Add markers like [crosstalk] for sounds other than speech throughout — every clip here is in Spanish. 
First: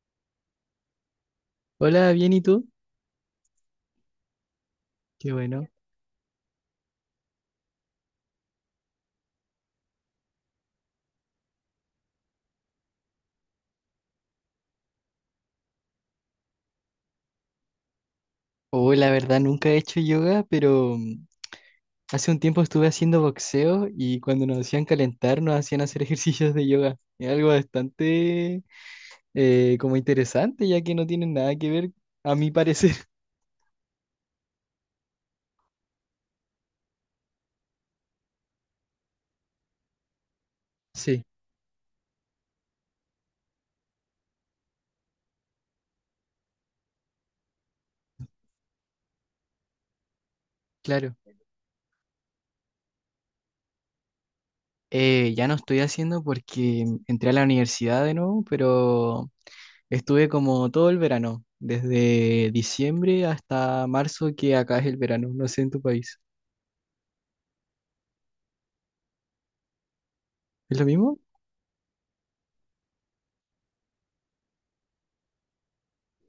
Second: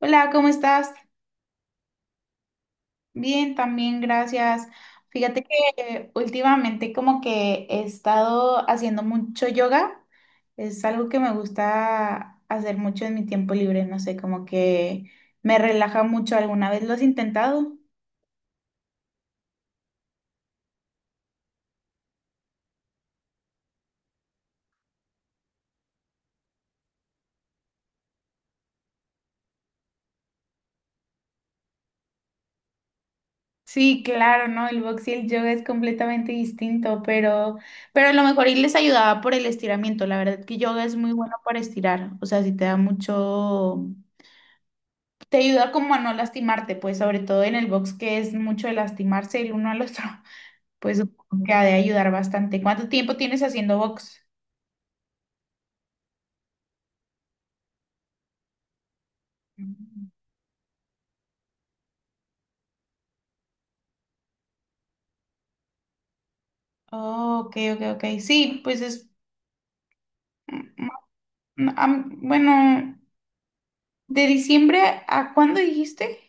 Hola, ¿cómo estás? Hola, bien, ¿y tú? Bien, también, gracias. Qué Fíjate bueno. que últimamente como que he estado haciendo mucho yoga. Es algo que me gusta hacer mucho en mi tiempo libre, no sé, como que me relaja mucho. ¿Alguna vez lo has intentado? Oh, la verdad, nunca he hecho yoga, pero hace un tiempo estuve haciendo boxeo y cuando nos hacían calentar, nos hacían hacer [laughs] ejercicios de yoga. Es algo bastante como interesante, ya que no tienen nada que ver, a mi parecer. [laughs] Sí, claro, ¿no? El box y el yoga es completamente distinto, pero a lo mejor y les ayudaba por el estiramiento. La verdad que yoga es muy Sí, bueno para estirar, o sea, si te da mucho. Te ayuda como a no lastimarte, pues sobre todo en el box que es mucho de lastimarse el uno al otro, [laughs] pues claro. supongo que ha de ayudar bastante. ¿Cuánto tiempo tienes haciendo box? Ya no estoy haciendo porque entré a la universidad de nuevo, pero Mm. estuve como todo el verano, desde diciembre hasta marzo, que acá es el verano. No sé en tu país. Oh, ok, ok, ok. Sí, pues es, ¿Es lo mm, mismo? Bueno, de diciembre ¿a cuándo dijiste?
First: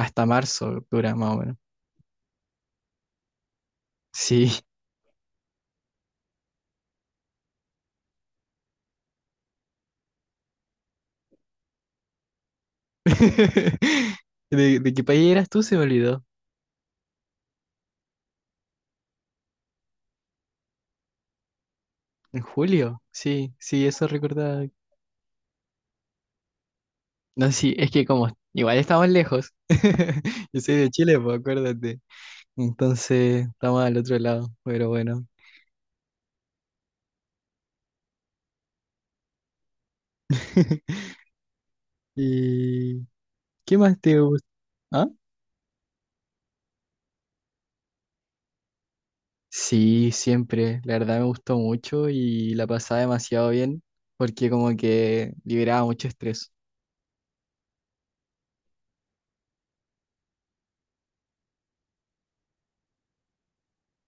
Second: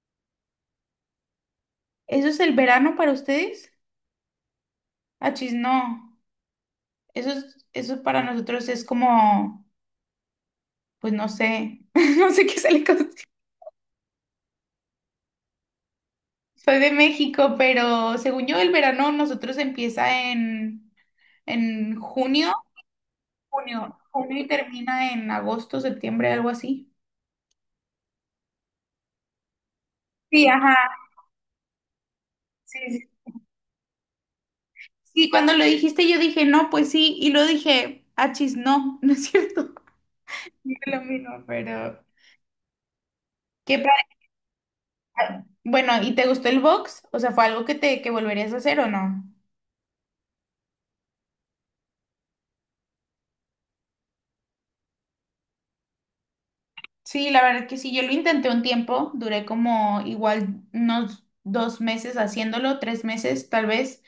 Hasta marzo dura más o menos. ¿Eso es el verano para ustedes? Sí. Achis, no. Eso es, eso para nosotros es como, pues no sé, [laughs] no sé qué se le con- [laughs] ¿De qué país eras tú? Se me olvidó. Soy de México, pero según yo el verano nosotros empieza en ¿En junio, julio? Sí, sí, junio, eso junio y recordaba. termina en agosto, septiembre, algo así. No, sí, es que como igual estamos lejos. Sí, [laughs] Yo ajá, soy de Chile, pues acuérdate. sí, sí. Entonces estamos al otro lado, pero bueno. Sí, cuando lo dijiste yo dije, no, pues sí, y lo dije, achis, no, [laughs] no es cierto. [laughs] No es lo [laughs] mismo, pero... ¿Y qué ¿Qué más te gusta? ¿Ah? padre? Bueno, ¿y te gustó el box? O sea, ¿fue algo que te que volverías a hacer o no? Sí, siempre. La verdad me gustó mucho y la pasaba demasiado bien porque como que liberaba mucho estrés. Sí, la verdad que sí, yo lo intenté un tiempo, duré como igual unos dos meses haciéndolo, tres meses tal vez,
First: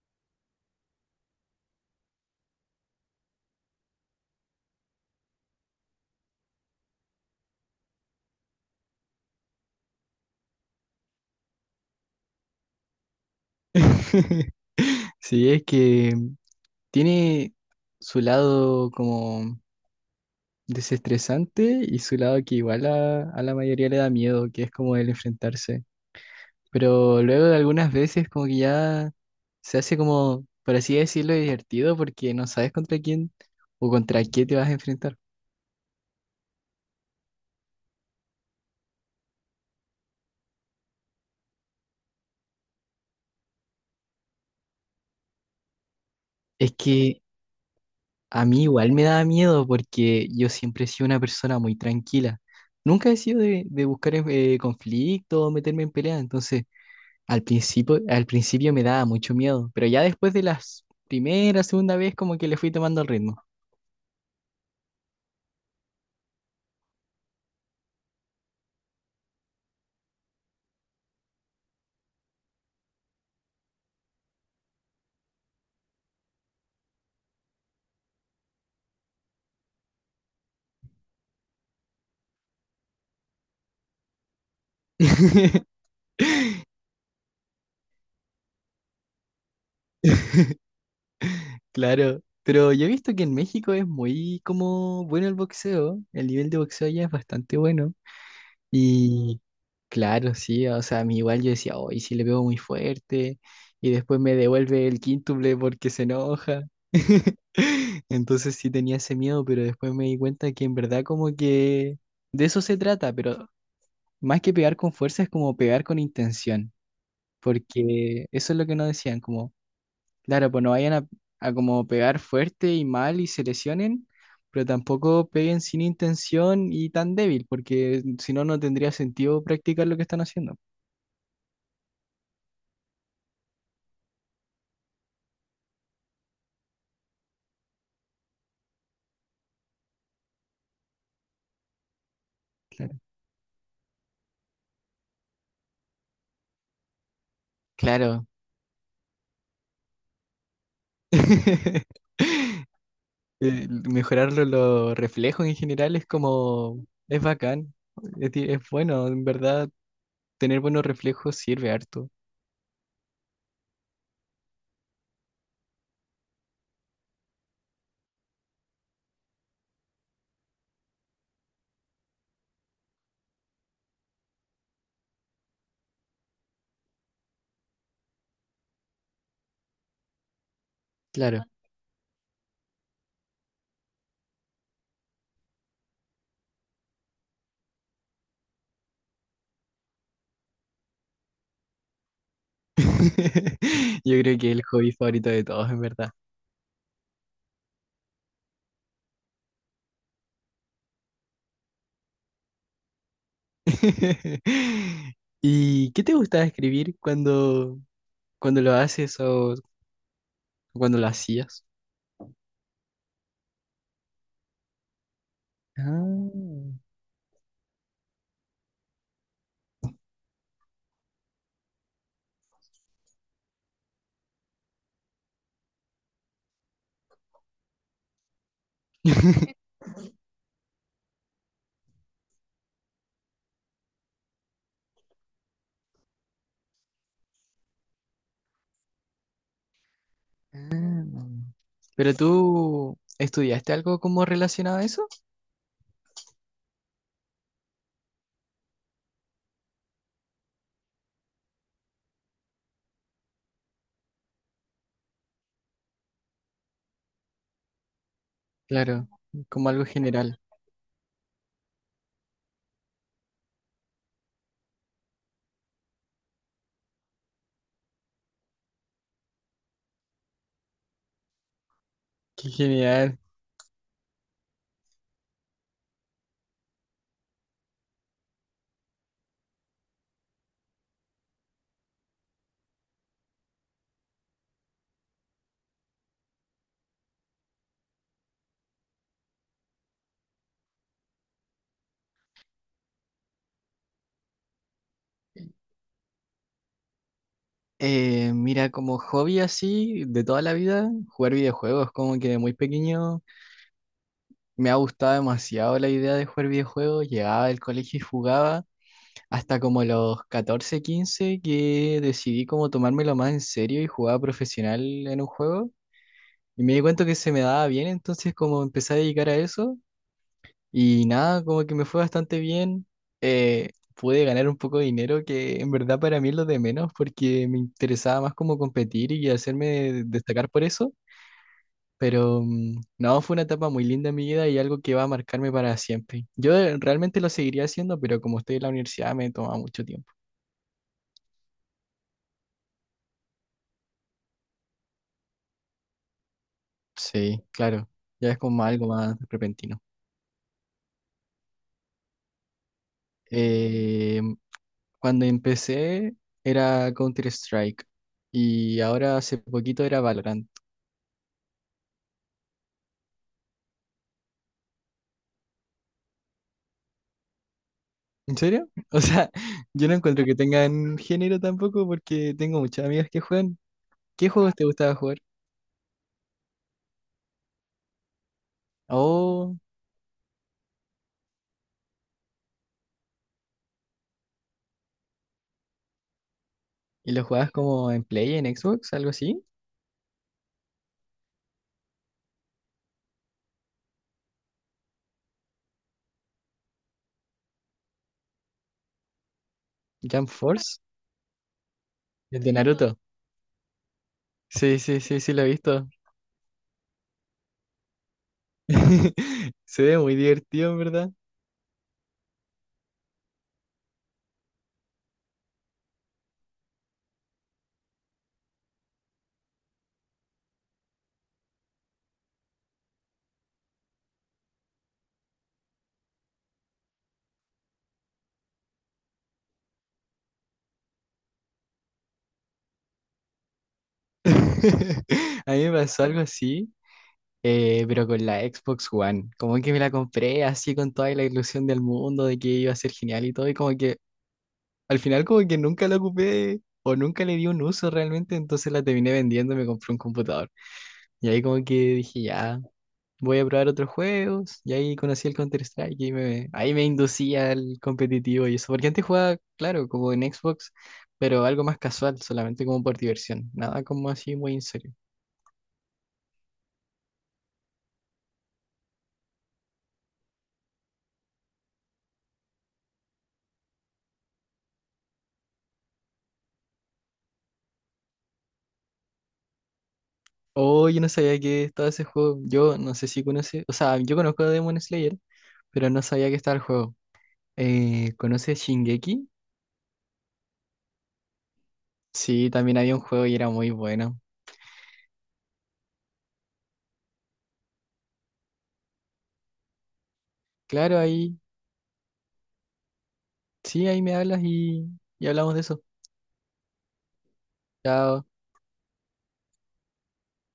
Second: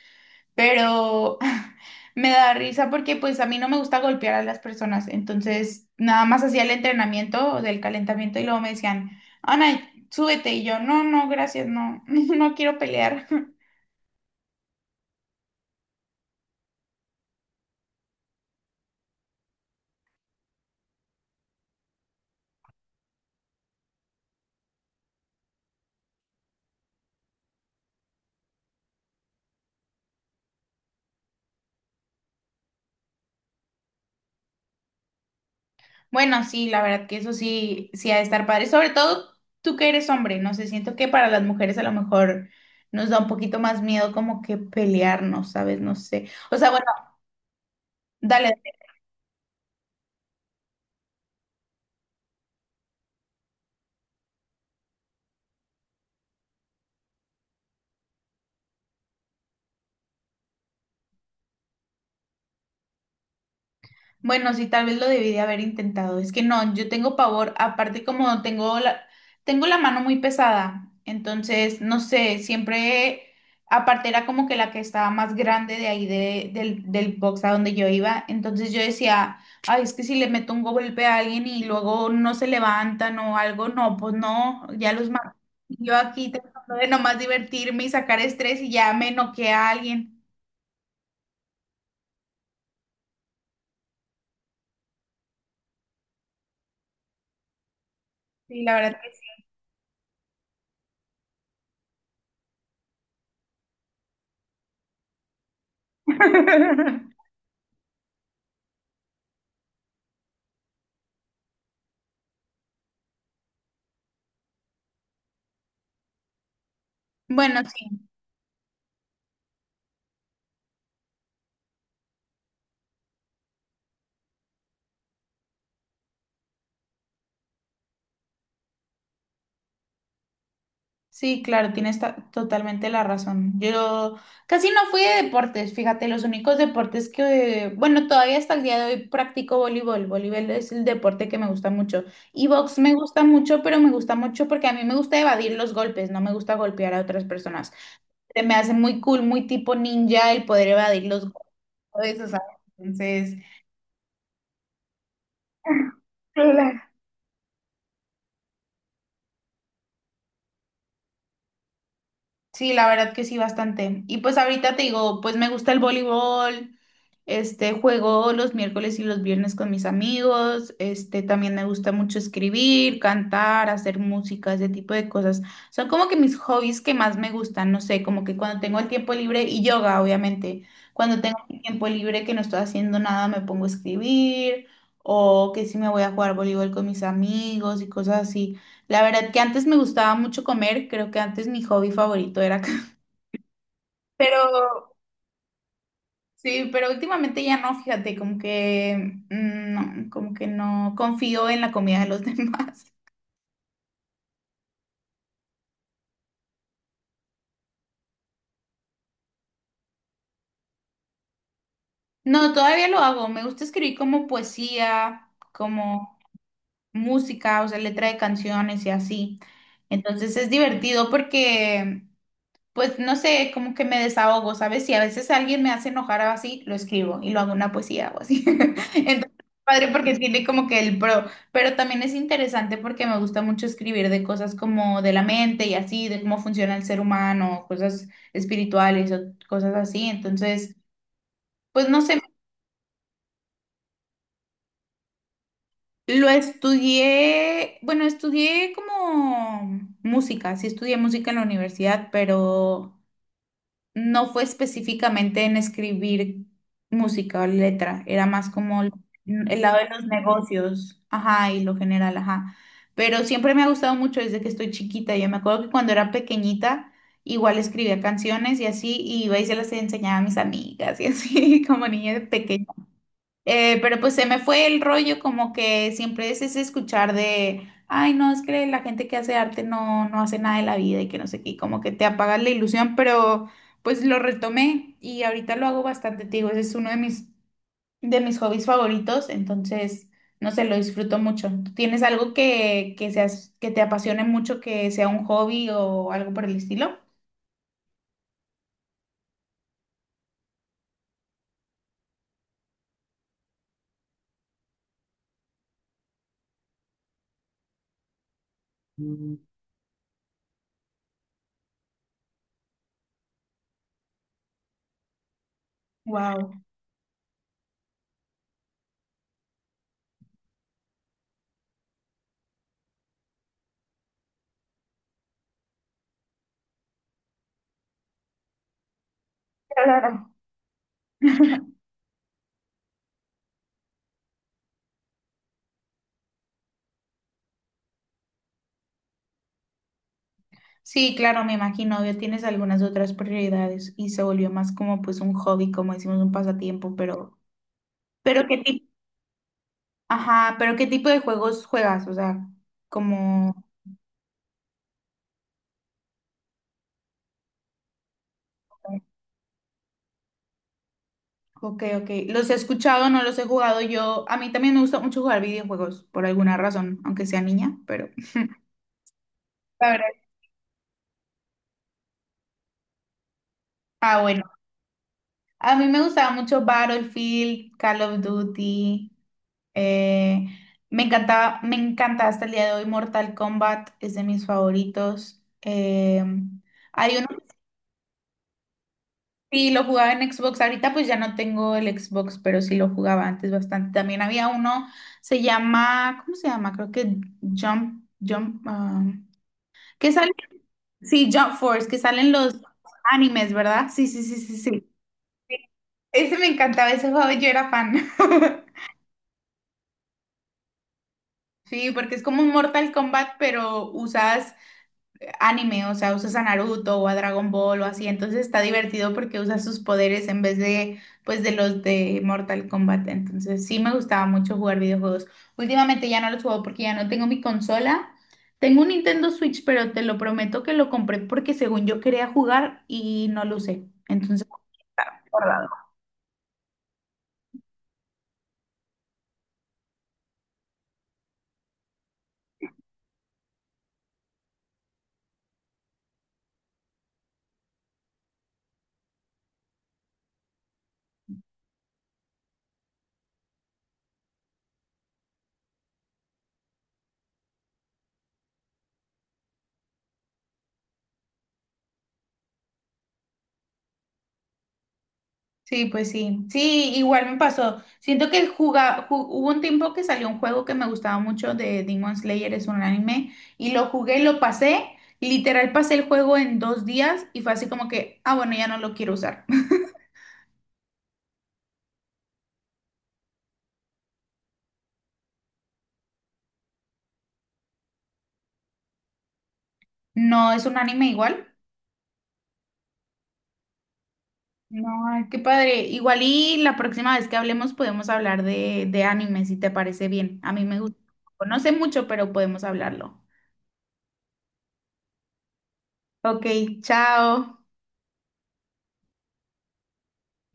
pero [laughs] me da risa porque pues a mí no me gusta golpear a las personas, entonces nada más hacía el entrenamiento del calentamiento y luego me decían, Ana, súbete y yo, no, no, gracias, no, [laughs] no quiero pelear. [laughs] [laughs] Sí, es que tiene su lado como desestresante y su lado que igual a la mayoría le da miedo, que es como el enfrentarse. Pero luego de algunas veces como que ya se hace como, por así decirlo, divertido porque no sabes contra quién o contra qué te vas a enfrentar. Bueno, sí, la verdad que eso sí, sí ha de estar padre, sobre todo tú que eres hombre, no sé, siento que para las mujeres a lo mejor nos da un poquito más miedo como que pelearnos, ¿sabes? No sé. O sea, Es bueno, que a dale. mí igual me da miedo porque yo siempre he sido una persona muy tranquila. Nunca he sido de buscar conflicto o meterme en pelea, entonces... Al principio me daba mucho miedo, pero ya después de las primera, segunda vez como que le fui tomando el ritmo. Bueno, sí, tal vez lo debí de haber intentado. Es que no, yo tengo pavor, aparte como tengo la mano muy pesada, entonces, no sé, siempre, aparte era como que la que estaba más grande de ahí del box a donde yo iba, entonces yo decía, ay, es que si le meto un golpe a alguien y luego no se levantan o algo, no, pues no, ya los mato. [laughs] Yo aquí tratando de nomás divertirme y sacar estrés y ya me noqué a alguien. Claro, pero yo he visto que en México es muy como bueno el boxeo, el nivel de boxeo allá es bastante bueno. Sí, la verdad que sí. Y claro, sí, o sea, a mí igual yo decía, hoy y si le pego muy fuerte, y después me devuelve el quíntuple porque se enoja. [laughs] [laughs] Entonces sí tenía ese miedo, pero después me di cuenta que en verdad como que de eso se trata, pero más que pegar con fuerza es como pegar con intención, Bueno, sí. porque eso es lo que nos decían, como, claro, pues no vayan a como pegar fuerte y mal y se lesionen, pero tampoco peguen sin intención y tan débil, porque si no, no tendría sentido practicar lo que están haciendo. Sí, claro, tienes totalmente la razón. Yo casi no fui de deportes, fíjate, los únicos deportes que, bueno, todavía hasta el día de hoy practico voleibol. Voleibol es el deporte que me gusta mucho. Y box me Claro. gusta mucho, pero me gusta mucho porque a mí me gusta evadir los golpes, no me gusta golpear a otras personas. Claro. Se me hace muy cool, muy tipo ninja el poder evadir los [laughs] golpes, o sea, entonces... Mejorar los reflejos en general [laughs] es Claro. como, es bacán, es, es bueno, en verdad, tener buenos reflejos sirve harto. Sí, la verdad que sí, bastante. Y pues ahorita te digo, pues me gusta el voleibol, este, juego los miércoles y los viernes con mis amigos. Este, también me gusta mucho escribir, cantar, hacer música, ese tipo de cosas. Son como que mis hobbies que más me gustan, no sé, como que cuando tengo el tiempo libre y yoga, obviamente. Cuando tengo Claro. el tiempo libre que no estoy haciendo nada, me pongo a escribir o que si me voy a jugar voleibol con mis amigos y cosas así. La verdad que antes me gustaba mucho comer, creo que antes mi hobby favorito era, [laughs] [laughs] Yo creo que es el pero hobby favorito de todos, en verdad. sí, pero últimamente ya no, fíjate, como que no, como que no confío en la comida de los [laughs] demás. [laughs] ¿Y qué te gustaba escribir cuando, cuando lo haces o cuando lo hacías? No, todavía lo hago. Me gusta escribir como poesía, como Ah, música, o sea, letra de canciones y así. Entonces es divertido porque pues no sé, como que me desahogo, ¿sabes? Si a veces alguien me hace enojar o así, lo escribo y lo hago una poesía o así. [laughs] Entonces, [laughs] padre, porque tiene como que el pro, pero también es interesante porque me gusta mucho escribir de cosas como de la mente y así, de cómo funciona el ser humano, cosas espirituales o cosas así. Entonces, ah. pues no ¿Pero sé, tú estudiaste algo como relacionado a eso? lo estudié, bueno, estudié como música, sí estudié música en la universidad, pero... No fue específicamente en escribir música o letra, era más como el Claro, el como lado algo de los general. negocios, ajá, y lo general, ajá. Pero siempre me ha gustado mucho desde que estoy chiquita. Yo me acuerdo que cuando era pequeñita, igual escribía canciones y así, y iba y se las enseñaba a mis amigas y así, [laughs] como niña de Qué genial. Pero pues se me fue el rollo como que siempre es ese escuchar de, ay, no, es que la gente que hace arte no, no hace nada de la vida y que no sé qué, y como que te apagas la ilusión, pero pues lo retomé y ahorita lo hago bastante, te digo, ese es uno de mis hobbies favoritos, entonces, no sé, lo disfruto mucho. ¿Tú tienes algo que seas, que te apasione mucho, que sea un hobby o algo por el estilo? Mira, como hobby así de toda la vida, jugar videojuegos, como que de muy pequeño me ha gustado demasiado la idea de jugar videojuegos. Llegaba del colegio y jugaba. Hasta como los 14 15 que decidí como tomármelo más en serio y jugaba profesional en un juego. Y Wow. me di cuenta que se me daba bien, entonces como empecé a dedicar a eso y nada, como que me fue bastante bien. Pude ganar un poco de dinero que en verdad para mí es lo de menos porque me interesaba más como competir y hacerme [laughs] destacar por eso. Pero no, fue una etapa muy linda en mi vida y algo que va a marcarme para siempre. Yo realmente lo seguiría haciendo, pero como estoy en la universidad me toma mucho tiempo. Sí, claro, me imagino, obvio, tienes algunas otras prioridades y se volvió más como pues un hobby, como decimos, un pasatiempo, Sí, claro, ya es pero qué como tipo, algo más repentino. ajá, pero qué tipo de juegos juegas, o sea, como, Eh, Cuando empecé era Counter-Strike y ahora hace poquito era Valorant. ok, ok, los he escuchado, no los he jugado yo, a mí también me gusta mucho jugar videojuegos, por alguna razón, aunque sea niña, pero, ¿En serio? [laughs] O sea, yo la no verdad, encuentro que tengan género tampoco porque tengo muchas amigas que juegan. ah, ¿Qué bueno, juegos te gustaba jugar? a mí me gustaba mucho Battlefield, Call of Duty, Oh, Eh, me encanta hasta el día de hoy Mortal Kombat, es de mis favoritos. ¿Y Hay lo uno que jugabas como en Play, en Xbox, algo así? sí lo jugaba en Xbox, ahorita pues ya no tengo el Xbox, pero sí lo jugaba antes bastante. También había uno, se llama, ¿cómo se llama? Creo que ah, ¿qué Jump sale? Force, Sí, Jump Force, que salen el de los Naruto. animes, ¿verdad? Sí, sí, sí, sí, Sí, sí. sí, sí, sí, lo he visto. Ese me encantaba, ese juego yo era fan. [laughs] [laughs] Se ve muy divertido, en verdad. Sí, porque es como un Mortal Kombat, pero usas anime, o sea, usas a Naruto o a Dragon Ball o así, entonces está divertido porque usas sus poderes en vez de, pues, de los de Mortal Kombat, entonces sí me gustaba mucho jugar videojuegos. Últimamente ya no los juego porque ya no tengo mi consola. Tengo un Nintendo Switch, pero te lo prometo que lo compré porque según yo quería jugar y no lo usé. Entonces, [laughs] está A mí guardado. me pasó algo así. Pero con la Xbox One, como que me la compré así con toda la ilusión del mundo de que iba a ser genial y todo, y como que al final como que nunca la ocupé o nunca le di un uso realmente, entonces la terminé vendiendo y me compré un computador. Y ahí como que dije, ya, voy a probar otros juegos, y ahí conocí el Counter-Strike y me, ahí me inducía al competitivo y eso, porque antes jugaba, claro, como en Xbox, pero algo más casual, solamente como por diversión, nada como así muy en serio. Sí, pues sí. Sí, igual me pasó. Siento que hubo un tiempo que salió un juego que me gustaba mucho de Demon Slayer, es un anime, y lo jugué, lo pasé, literal pasé el juego en dos días y fue así como que, ah, bueno, ya no lo quiero usar. [laughs] Oh, yo no sabía que estaba ese juego. Yo no sé si conoce, o sea, yo conozco a Demon Slayer, pero no sabía que estaba el juego. ¿Conoces Shingeki? No, es un anime igual. Sí, también había un juego y era muy bueno. No, ay, qué padre. Igual y la próxima vez que hablemos podemos hablar de anime, si te parece bien. A mí me gusta. Claro, ahí, No sé mucho, pero podemos hablarlo. sí, ahí me hablas y hablamos de eso. Ok, chao. Chao.